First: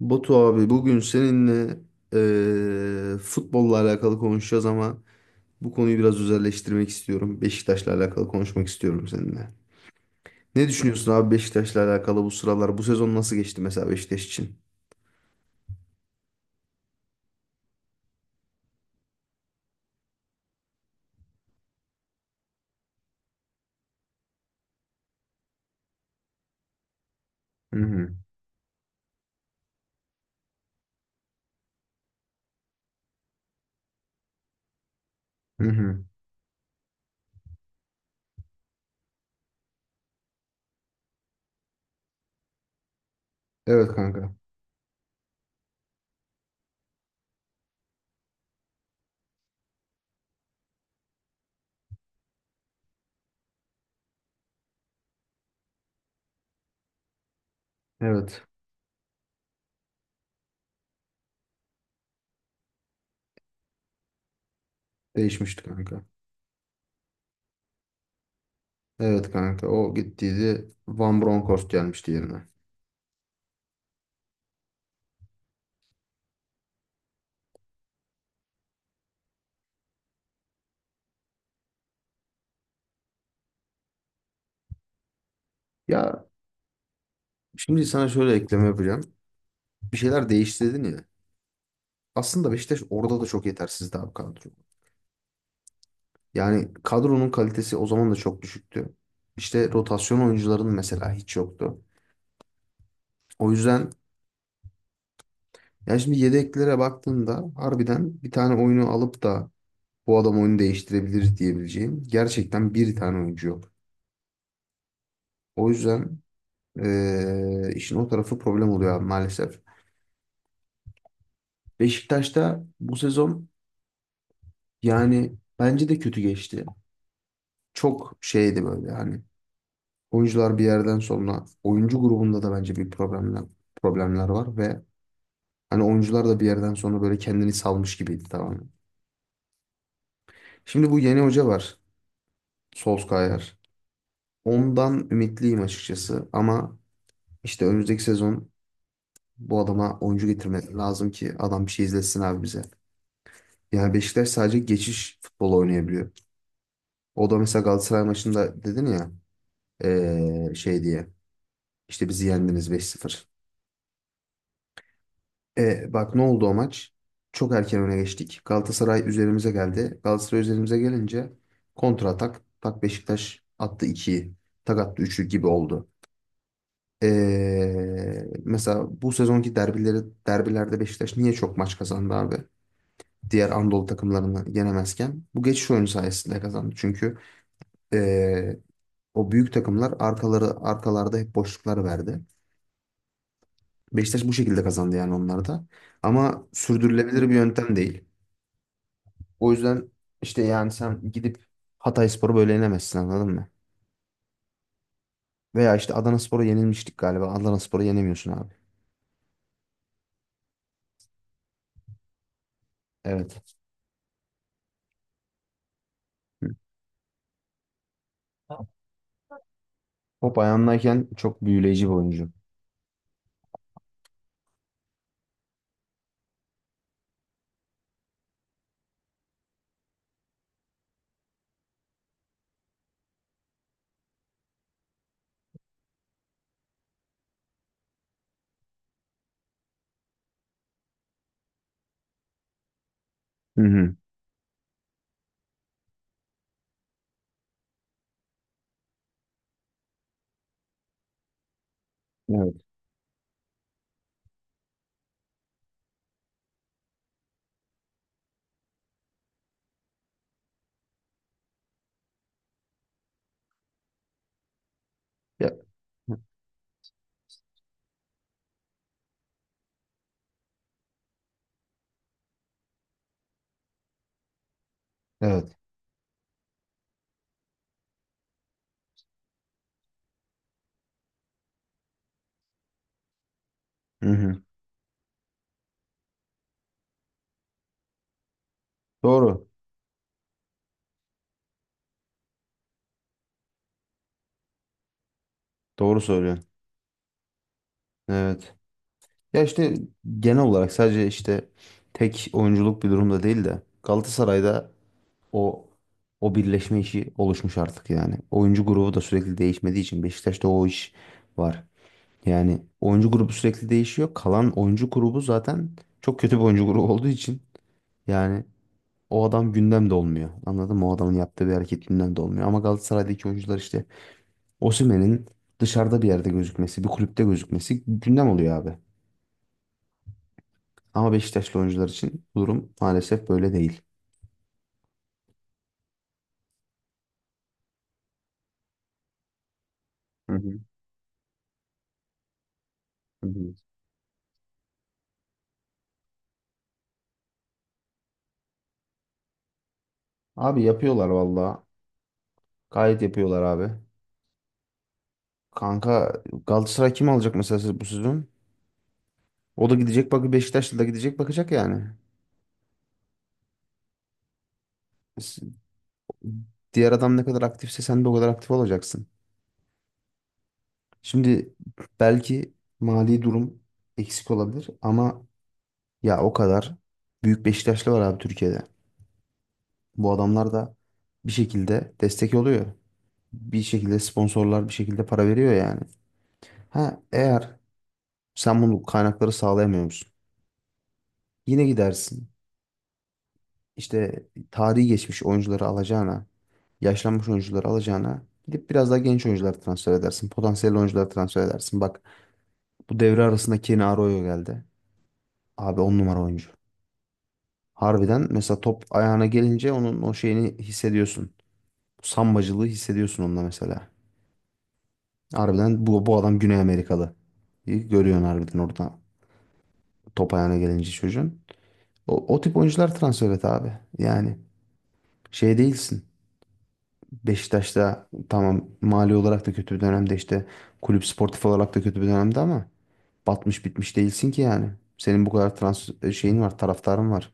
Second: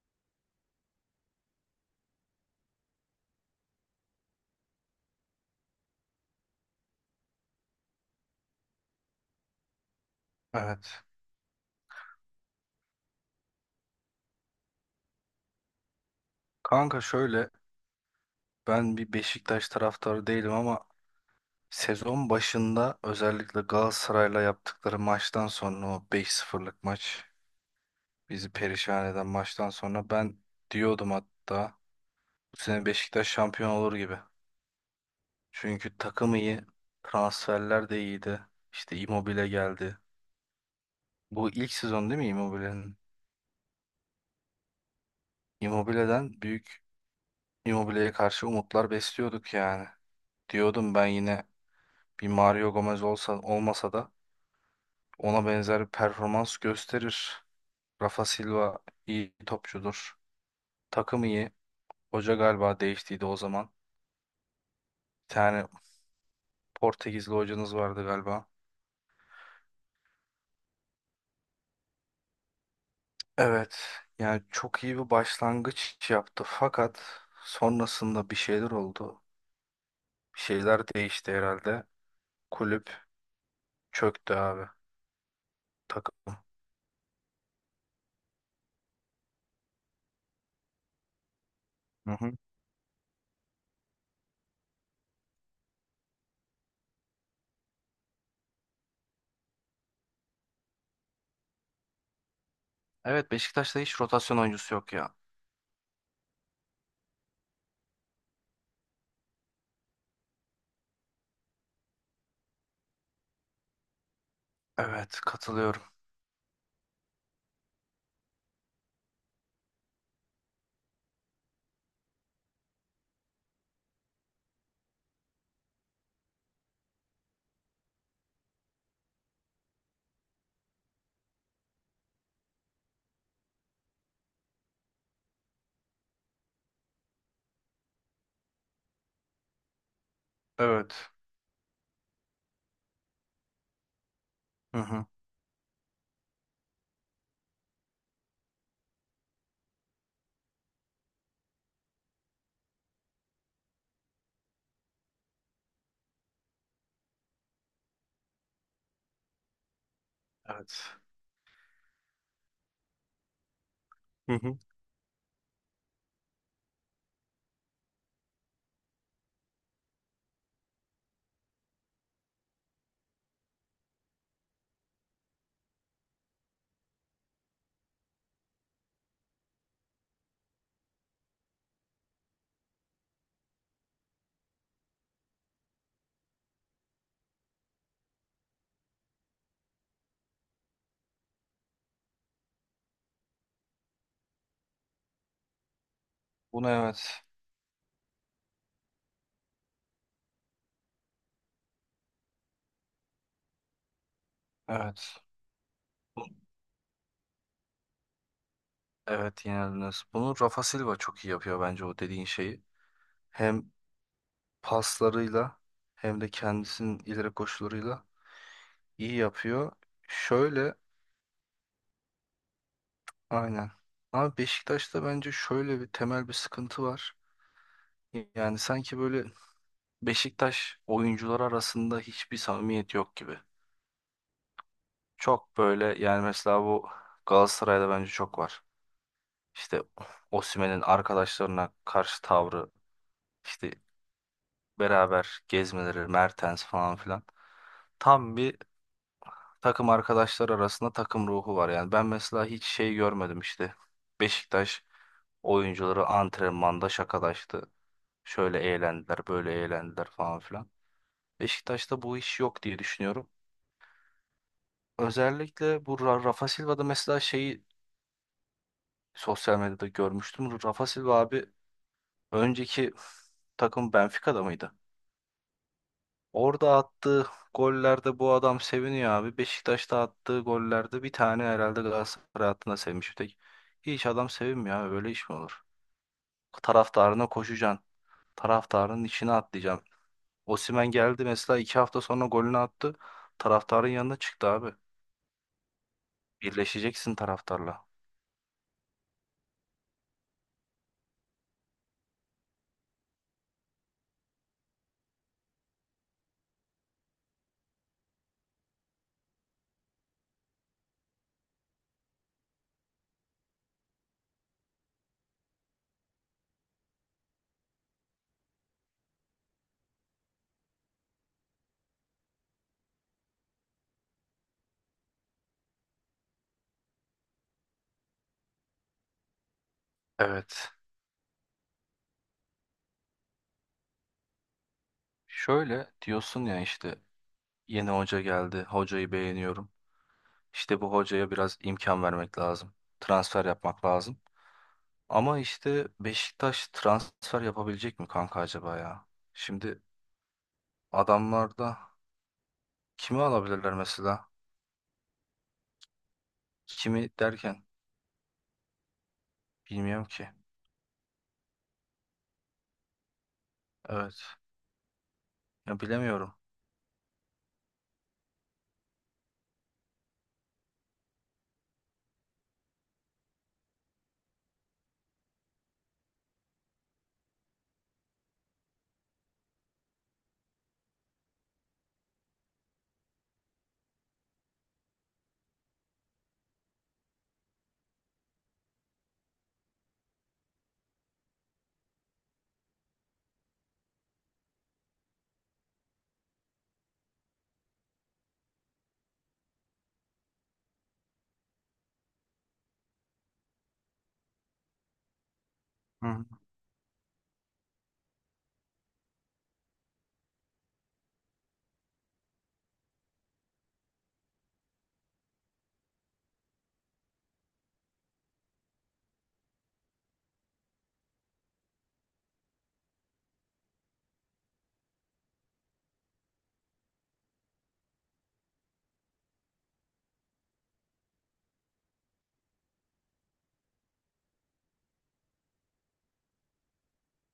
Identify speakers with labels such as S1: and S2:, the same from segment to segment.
S1: Batu abi, bugün seninle futbolla alakalı konuşacağız ama bu konuyu biraz özelleştirmek istiyorum. Beşiktaş'la alakalı konuşmak istiyorum seninle. Ne
S2: Evet.
S1: düşünüyorsun abi Beşiktaş'la alakalı bu sıralar? Bu sezon nasıl geçti mesela Beşiktaş için?
S2: Kanka şöyle, ben bir Beşiktaş taraftarı değilim ama sezon başında özellikle Galatasaray'la yaptıkları maçtan sonra o beş sıfırlık maç,
S1: Hı hı.
S2: bizi perişan eden maçtan sonra ben diyordum hatta, bu sene Beşiktaş şampiyon olur gibi.
S1: Hı
S2: Çünkü
S1: hı.
S2: takım iyi, transferler de iyiydi. İşte Immobile geldi. Bu ilk sezon değil mi Immobile'nin?
S1: Evet kanka.
S2: Immobile'den büyük Immobile'ye karşı umutlar besliyorduk yani. Diyordum ben yine, bir Mario Gomez olsa, olmasa da ona benzer bir performans gösterir. Rafa
S1: Evet.
S2: Silva iyi topçudur. Takım iyi. Hoca galiba değiştiydi o zaman. Bir
S1: Değişmişti
S2: tane
S1: kanka.
S2: Portekizli hocanız vardı galiba.
S1: Evet kanka. O gittiydi. Van Bronckhorst gelmişti yerine.
S2: Evet. Yani çok iyi bir başlangıç yaptı. Fakat sonrasında bir şeyler oldu. Bir şeyler değişti herhalde. Kulüp çöktü abi. Takım.
S1: Ya, şimdi sana şöyle ekleme yapacağım. Bir şeyler değişti dedin ya.
S2: Hı hı.
S1: Aslında Beşiktaş orada da çok yetersizdi abi kadro. Yani kadronun kalitesi o zaman da çok düşüktü. İşte rotasyon oyuncuların mesela hiç yoktu.
S2: Evet,
S1: O
S2: Beşiktaş'ta
S1: yüzden
S2: hiç rotasyon oyuncusu yok ya.
S1: yani şimdi yedeklere baktığında harbiden bir tane oyunu alıp da bu adam oyunu değiştirebilir diyebileceğim gerçekten bir tane oyuncu yok.
S2: Evet,
S1: O
S2: katılıyorum.
S1: yüzden işin o tarafı problem oluyor abi maalesef. Beşiktaş'ta bu sezon yani bence de kötü geçti. Çok şeydi böyle, hani oyuncular bir yerden sonra oyuncu grubunda da bence bir problemler var ve hani oyuncular da bir yerden sonra böyle kendini salmış gibiydi tamamen. Şimdi bu
S2: Evet.
S1: yeni hoca var. Solskjaer.
S2: Hı hı.
S1: Ondan ümitliyim açıkçası ama işte önümüzdeki sezon bu adama oyuncu getirmek lazım ki adam bir şey izletsin abi bize. Yani Beşiktaş sadece geçiş futbolu oynayabiliyor. O da mesela Galatasaray maçında dedin ya, şey
S2: Evet.
S1: diye işte bizi yendiniz beş sıfır.
S2: Hı hı.
S1: E, bak ne oldu o maç? Çok erken öne geçtik. Galatasaray üzerimize geldi. Galatasaray üzerimize gelince kontra atak. Tak, Beşiktaş attı 2'yi. Tak attı 3'ü gibi oldu. E, mesela bu sezonki derbileri, derbilerde Beşiktaş niye çok maç kazandı abi? Diğer Anadolu takımlarını yenemezken. Bu geçiş oyunu sayesinde kazandı. Çünkü e, o büyük takımlar arkaları arkalarda hep boşluklar verdi. Beşiktaş bu şekilde kazandı yani onlar da. Ama
S2: Bunu
S1: sürdürülebilir
S2: evet.
S1: bir yöntem değil. O yüzden işte yani sen gidip Hatayspor'u böyle yenemezsin, anladın mı?
S2: Evet.
S1: Veya işte Adanaspor'a yenilmiştik galiba. Adanaspor'u yenemiyorsun abi.
S2: Evet, yenildiniz. Bunu Rafa Silva çok iyi yapıyor bence, o dediğin şeyi.
S1: Evet.
S2: Hem paslarıyla hem de
S1: Hı.
S2: kendisinin ileri koşularıyla iyi yapıyor.
S1: Top
S2: Şöyle
S1: ayağındayken çok büyüleyici bir oyuncu.
S2: aynen. Ama Beşiktaş'ta bence şöyle bir temel bir sıkıntı var. Yani sanki böyle Beşiktaş oyuncular arasında hiçbir samimiyet yok gibi. Çok böyle yani, mesela bu Galatasaray'da bence çok var. İşte Osimhen'in arkadaşlarına karşı tavrı,
S1: Hı
S2: işte
S1: hı.
S2: beraber gezmeleri, Mertens falan filan. Tam bir takım arkadaşlar arasında takım ruhu var. Yani ben mesela
S1: Evet.
S2: hiç şey görmedim işte. Beşiktaş oyuncuları antrenmanda şakalaştı. Şöyle eğlendiler, böyle eğlendiler falan filan. Beşiktaş'ta bu iş yok diye düşünüyorum.
S1: Ya-
S2: Özellikle bu Rafa Silva'da mesela şeyi sosyal medyada görmüştüm. Rafa Silva abi, önceki takım Benfica'da mıydı?
S1: Evet.
S2: Orada attığı gollerde bu adam seviniyor abi. Beşiktaş'ta attığı gollerde bir tane herhalde Galatasaray hattına sevmiş bir tek. Hiç
S1: Hı
S2: adam
S1: hı.
S2: sevinmiyor abi. Öyle iş mi olur? Taraftarına koşacaksın. Taraftarının içine
S1: Doğru.
S2: atlayacaksın. Osimhen geldi mesela, iki hafta sonra golünü attı. Taraftarın yanına çıktı abi.
S1: Doğru söylüyorsun.
S2: Birleşeceksin taraftarla.
S1: Evet. Ya işte genel olarak sadece işte tek oyunculuk bir durumda değil de Galatasaray'da o, o birleşme işi oluşmuş artık yani. Oyuncu grubu da sürekli değişmediği için Beşiktaş'ta o iş var. Yani oyuncu grubu sürekli değişiyor. Kalan oyuncu grubu zaten çok kötü bir oyuncu grubu olduğu için yani o adam gündemde olmuyor. Anladın mı? O adamın yaptığı bir hareket gündemde olmuyor. Ama Galatasaray'daki oyuncular işte Osimhen'in dışarıda bir yerde gözükmesi, bir kulüpte gözükmesi gündem oluyor abi.
S2: Evet.
S1: Ama Beşiktaşlı oyuncular için bu durum maalesef böyle değil.
S2: Şöyle diyorsun ya işte, yeni hoca geldi. Hocayı beğeniyorum.
S1: Hı hı,
S2: İşte bu hocaya biraz imkan vermek lazım.
S1: hı
S2: Transfer
S1: hı.
S2: yapmak lazım. Ama işte Beşiktaş transfer yapabilecek mi kanka acaba ya? Şimdi
S1: Abi yapıyorlar valla.
S2: adamlarda
S1: Gayet
S2: kimi
S1: yapıyorlar abi.
S2: alabilirler mesela?
S1: Kanka Galatasaray kim
S2: Kimi
S1: alacak mesela
S2: derken
S1: siz- bu sezon? O da
S2: bilmiyorum
S1: gidecek
S2: ki.
S1: bak, Beşiktaşlı da gidecek bakacak yani.
S2: Evet.
S1: S-
S2: Ya bilemiyorum.
S1: Diğer adam ne kadar aktifse sen de o kadar aktif olacaksın. Şimdi belki mali durum eksik olabilir ama ya o kadar büyük Beşiktaşlı var abi Türkiye'de. Bu adamlar da bir şekilde destek oluyor. Bir şekilde sponsorlar, bir şekilde para veriyor yani. Ha, eğer sen bunu kaynakları sağlayamıyor musun? Yine gidersin. İşte tarihi geçmiş oyuncuları alacağına, yaşlanmış oyuncuları alacağına gidip biraz daha genç oyuncular transfer edersin. Potansiyel oyuncular transfer edersin. Bak, bu devre arasında Kenny Arroyo geldi. Abi on
S2: Hı
S1: numara
S2: hı.
S1: oyuncu. Harbiden mesela top ayağına gelince onun o şeyini hissediyorsun. Sambacılığı hissediyorsun onda mesela. Harbiden bu adam Güney Amerikalı. İyi görüyorsun harbiden orada top ayağına gelince çocuğun. O tip oyuncular transfer et abi. Yani şey değilsin. Beşiktaş'ta tamam mali olarak da kötü bir dönemde, işte kulüp sportif olarak da kötü bir dönemde ama batmış bitmiş değilsin ki yani. Senin bu kadar trans e, şeyin var, taraftarın var.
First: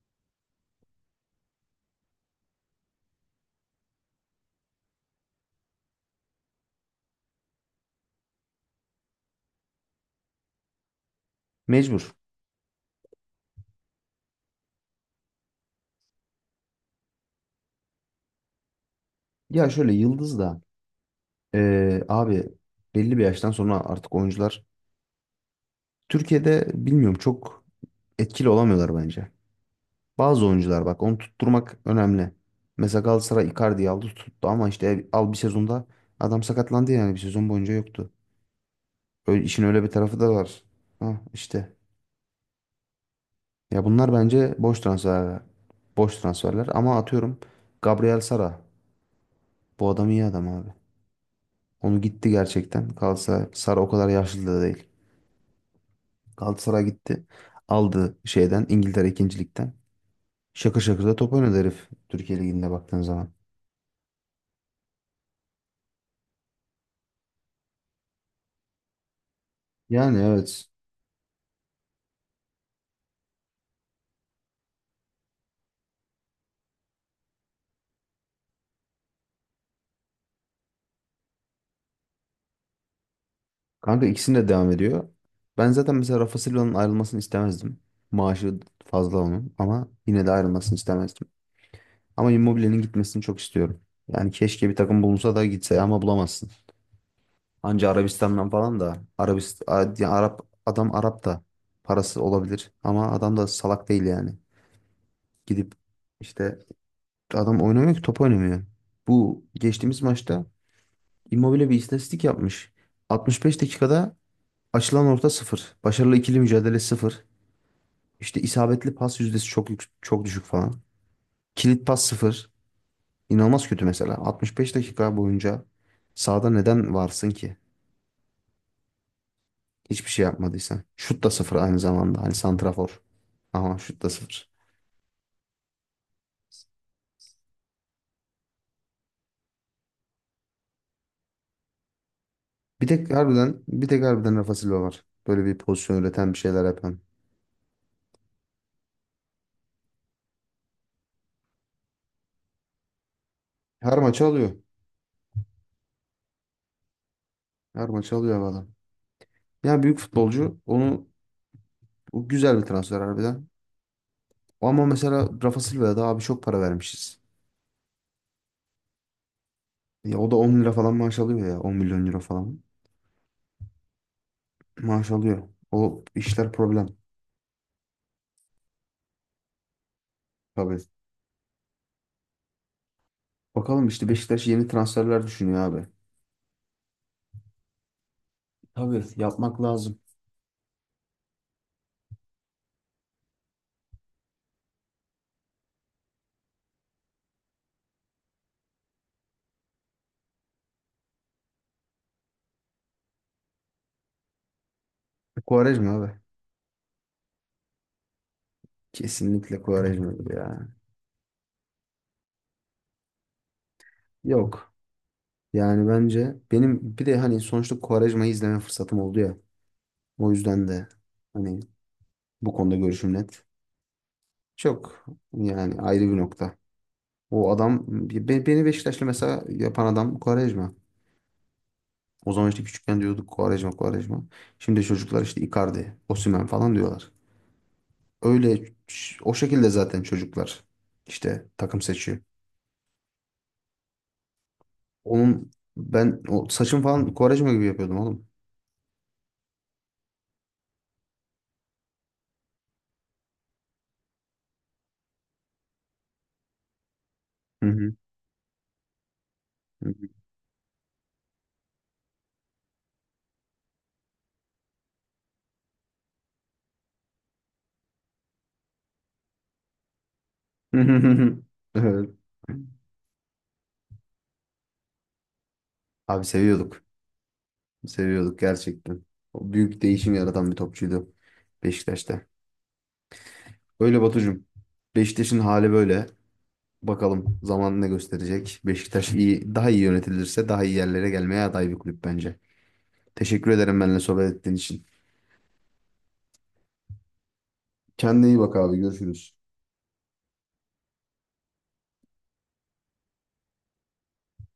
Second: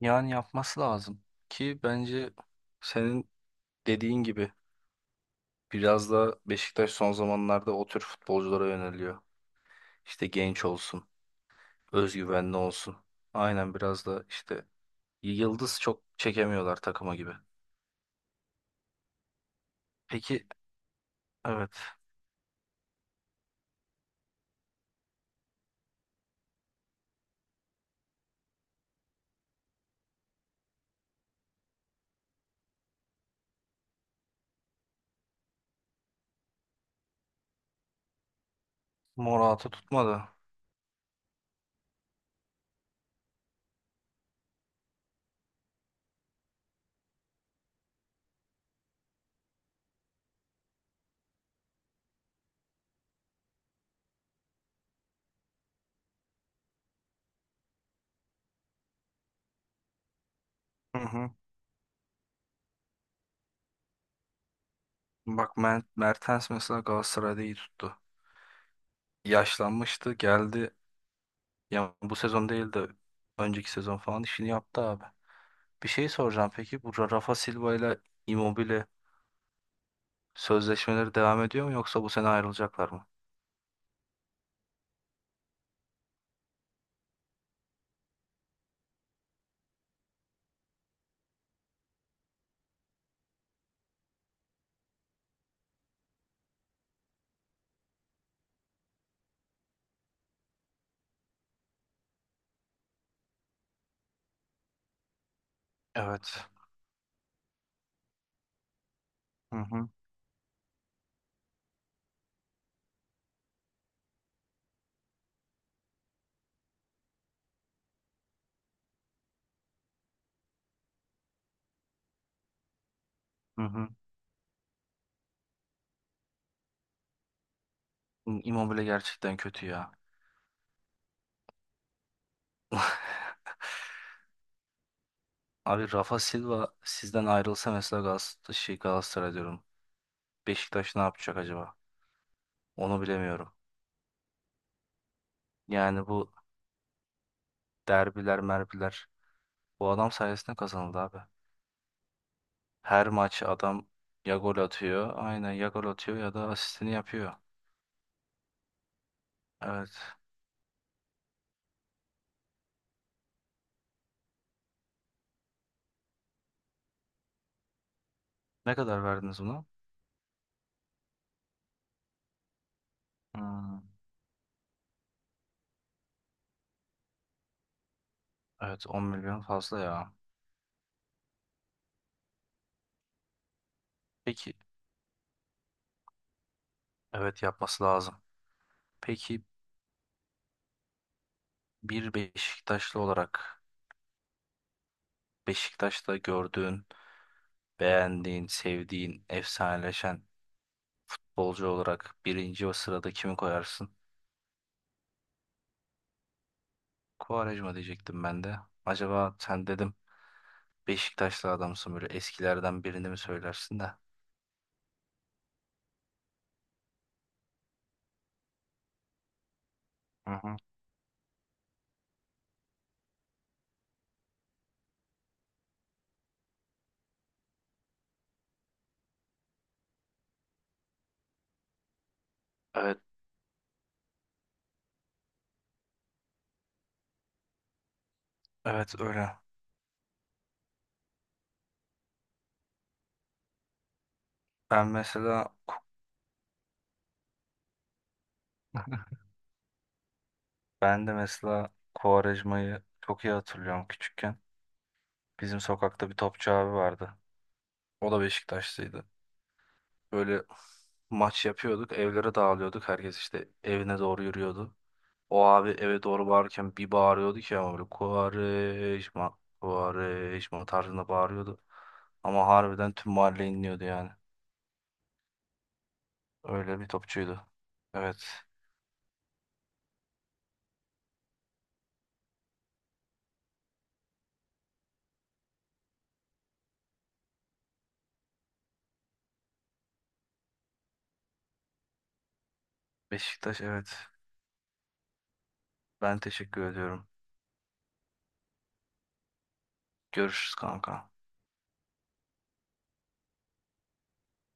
S2: Yani yapması lazım ki, bence senin dediğin gibi biraz da Beşiktaş son zamanlarda o tür futbolculara yöneliyor. İşte genç olsun,
S1: Mecbur.
S2: özgüvenli olsun. Aynen, biraz da işte yıldız çok çekemiyorlar takıma gibi.
S1: Ya şöyle, yıldız
S2: Peki
S1: da
S2: evet,
S1: abi belli bir yaştan sonra artık oyuncular Türkiye'de bilmiyorum çok etkili olamıyorlar bence. Bazı oyuncular bak, onu tutturmak önemli. Mesela Galatasaray Icardi'yi aldı tuttu ama işte al, bir sezonda adam sakatlandı yani bir sezon boyunca yoktu. Öyle, işin
S2: Morata
S1: öyle bir tarafı
S2: tutmadı.
S1: da var. Ha, işte. Ya bunlar bence boş transfer. Boş transferler ama atıyorum Gabriel Sara. Bu adam iyi adam abi. Onu gitti gerçekten. Kalsa, Sara o kadar yaşlı da değil. Galatasaray gitti. Aldı şeyden, İngiltere ikincilikten. Şakır
S2: Hı
S1: şakır da
S2: hı.
S1: top oynadı herif. Türkiye Ligi'nde baktığın zaman.
S2: Bak Mertens mesela Galatasaray'da iyi tuttu. Yaşlanmıştı
S1: Yani evet.
S2: geldi. Ya bu sezon değil de önceki sezon falan işini yaptı abi. Bir şey soracağım peki, bu Rafa Silva ile Immobile sözleşmeleri devam ediyor mu, yoksa bu sene ayrılacaklar mı?
S1: Kanka ikisinde de devam ediyor. Ben zaten mesela Rafa Silva'nın ayrılmasını istemezdim. Maaşı fazla onun ama yine de ayrılmasını istemezdim. Ama Immobile'nin gitmesini çok istiyorum. Yani keşke bir takım bulunsa da gitse ama bulamazsın. Anca Arabistan'dan falan da, Arabist A- ya Arap, adam Arap da parası olabilir ama adam da salak değil yani. Gidip
S2: Evet.
S1: işte adam oynamıyor ki, top oynamıyor. Bu
S2: Hı hı.
S1: geçtiğimiz maçta Immobile bir istatistik yapmış. 65 dakikada açılan orta sıfır. Başarılı ikili mücadele sıfır. İşte isabetli pas yüzdesi çok yük- çok düşük falan. Kilit pas sıfır.
S2: Hı
S1: İnanılmaz kötü
S2: hı.
S1: mesela. 65 dakika boyunca sahada neden varsın ki?
S2: Immobile gerçekten kötü ya.
S1: Hiçbir şey yapmadıysan. Şut da sıfır aynı zamanda. Hani santrafor. Ama şut da sıfır.
S2: Abi, Rafa Silva sizden ayrılsa mesela Galatasaray, şey Galatasaray diyorum, Beşiktaş ne yapacak acaba?
S1: Bir
S2: Onu
S1: tek
S2: bilemiyorum.
S1: harbiden, bir tek harbiden Rafa Silva var. Böyle bir pozisyon
S2: Yani
S1: üreten,
S2: bu
S1: bir şeyler yapan.
S2: derbiler, merbiler bu adam sayesinde kazanıldı abi. Her maç adam
S1: Her maçı
S2: ya
S1: alıyor.
S2: gol atıyor, aynen, ya gol atıyor ya da asistini yapıyor.
S1: Her maçı alıyor bu adam. Yani
S2: Evet.
S1: büyük futbolcu. Onu, o güzel bir transfer harbiden. Ama mesela Rafa Silva'ya da abi çok para vermişiz.
S2: Ne kadar verdiniz buna?
S1: Ya o da 10 lira falan maaş alıyor ya. 10 milyon euro falan
S2: Hmm.
S1: maaş alıyor. O işler problem.
S2: Evet, 10 milyon fazla ya.
S1: Tabii. Bakalım işte Beşiktaş
S2: Peki
S1: yeni transferler düşünüyor abi.
S2: evet, yapması lazım.
S1: Tabii
S2: Peki,
S1: yapmak lazım.
S2: bir Beşiktaşlı olarak Beşiktaş'ta gördüğün, beğendiğin, sevdiğin, efsaneleşen bolcu olarak birinci o sırada kimi koyarsın?
S1: Quaresma abi.
S2: Quaresma diyecektim ben de. Acaba
S1: Kesinlikle
S2: sen, dedim,
S1: Quaresma abi ya.
S2: Beşiktaşlı adamsın, böyle eskilerden birini mi söylersin de?
S1: Yok. Yani bence benim bir de hani sonuçta Quaresma'yı izleme fırsatım oldu ya. O
S2: Hı hı.
S1: yüzden de hani bu konuda görüşüm net. Çok, yani ayrı bir nokta. O adam beni Beşiktaşlı mesela yapan adam Quaresma. O zaman işte
S2: Evet,
S1: küçükken diyorduk Quaresma, Quaresma. Şimdi çocuklar işte Icardi, Osimhen falan diyorlar. Öyle,
S2: evet öyle.
S1: o şekilde zaten çocuklar işte takım seçiyor.
S2: Ben
S1: Onun,
S2: mesela
S1: ben o saçım falan Kovarejma gibi yapıyordum oğlum.
S2: ben de mesela Quaresma'yı çok iyi hatırlıyorum küçükken. Bizim sokakta bir topçu abi vardı.
S1: Hı hı.
S2: O da Beşiktaşlıydı. Böyle maç yapıyorduk, evlere dağılıyorduk. Herkes işte evine doğru yürüyordu. O abi eve doğru bağırırken bir bağırıyordu ki, ama böyle Kuvareşma, Kuvareşma
S1: Hı
S2: tarzında
S1: hı.
S2: bağırıyordu.
S1: Evet.
S2: Ama harbiden tüm mahalle inliyordu yani.
S1: Abi
S2: Öyle
S1: seviyorduk.
S2: bir topçuydu. Evet.
S1: Seviyorduk gerçekten. O büyük değişim yaratan bir topçuydu Beşiktaş'ta. Öyle Batucuğum. Beşiktaş'ın hali böyle. Bakalım zaman ne gösterecek. Beşiktaş iyi, daha iyi yönetilirse daha iyi yerlere gelmeye aday bir kulüp bence. Teşekkür
S2: Beşiktaş
S1: ederim
S2: evet.
S1: benimle sohbet ettiğin için.
S2: Ben teşekkür ediyorum.
S1: Kendine iyi bak abi. Görüşürüz.
S2: Görüşürüz kanka.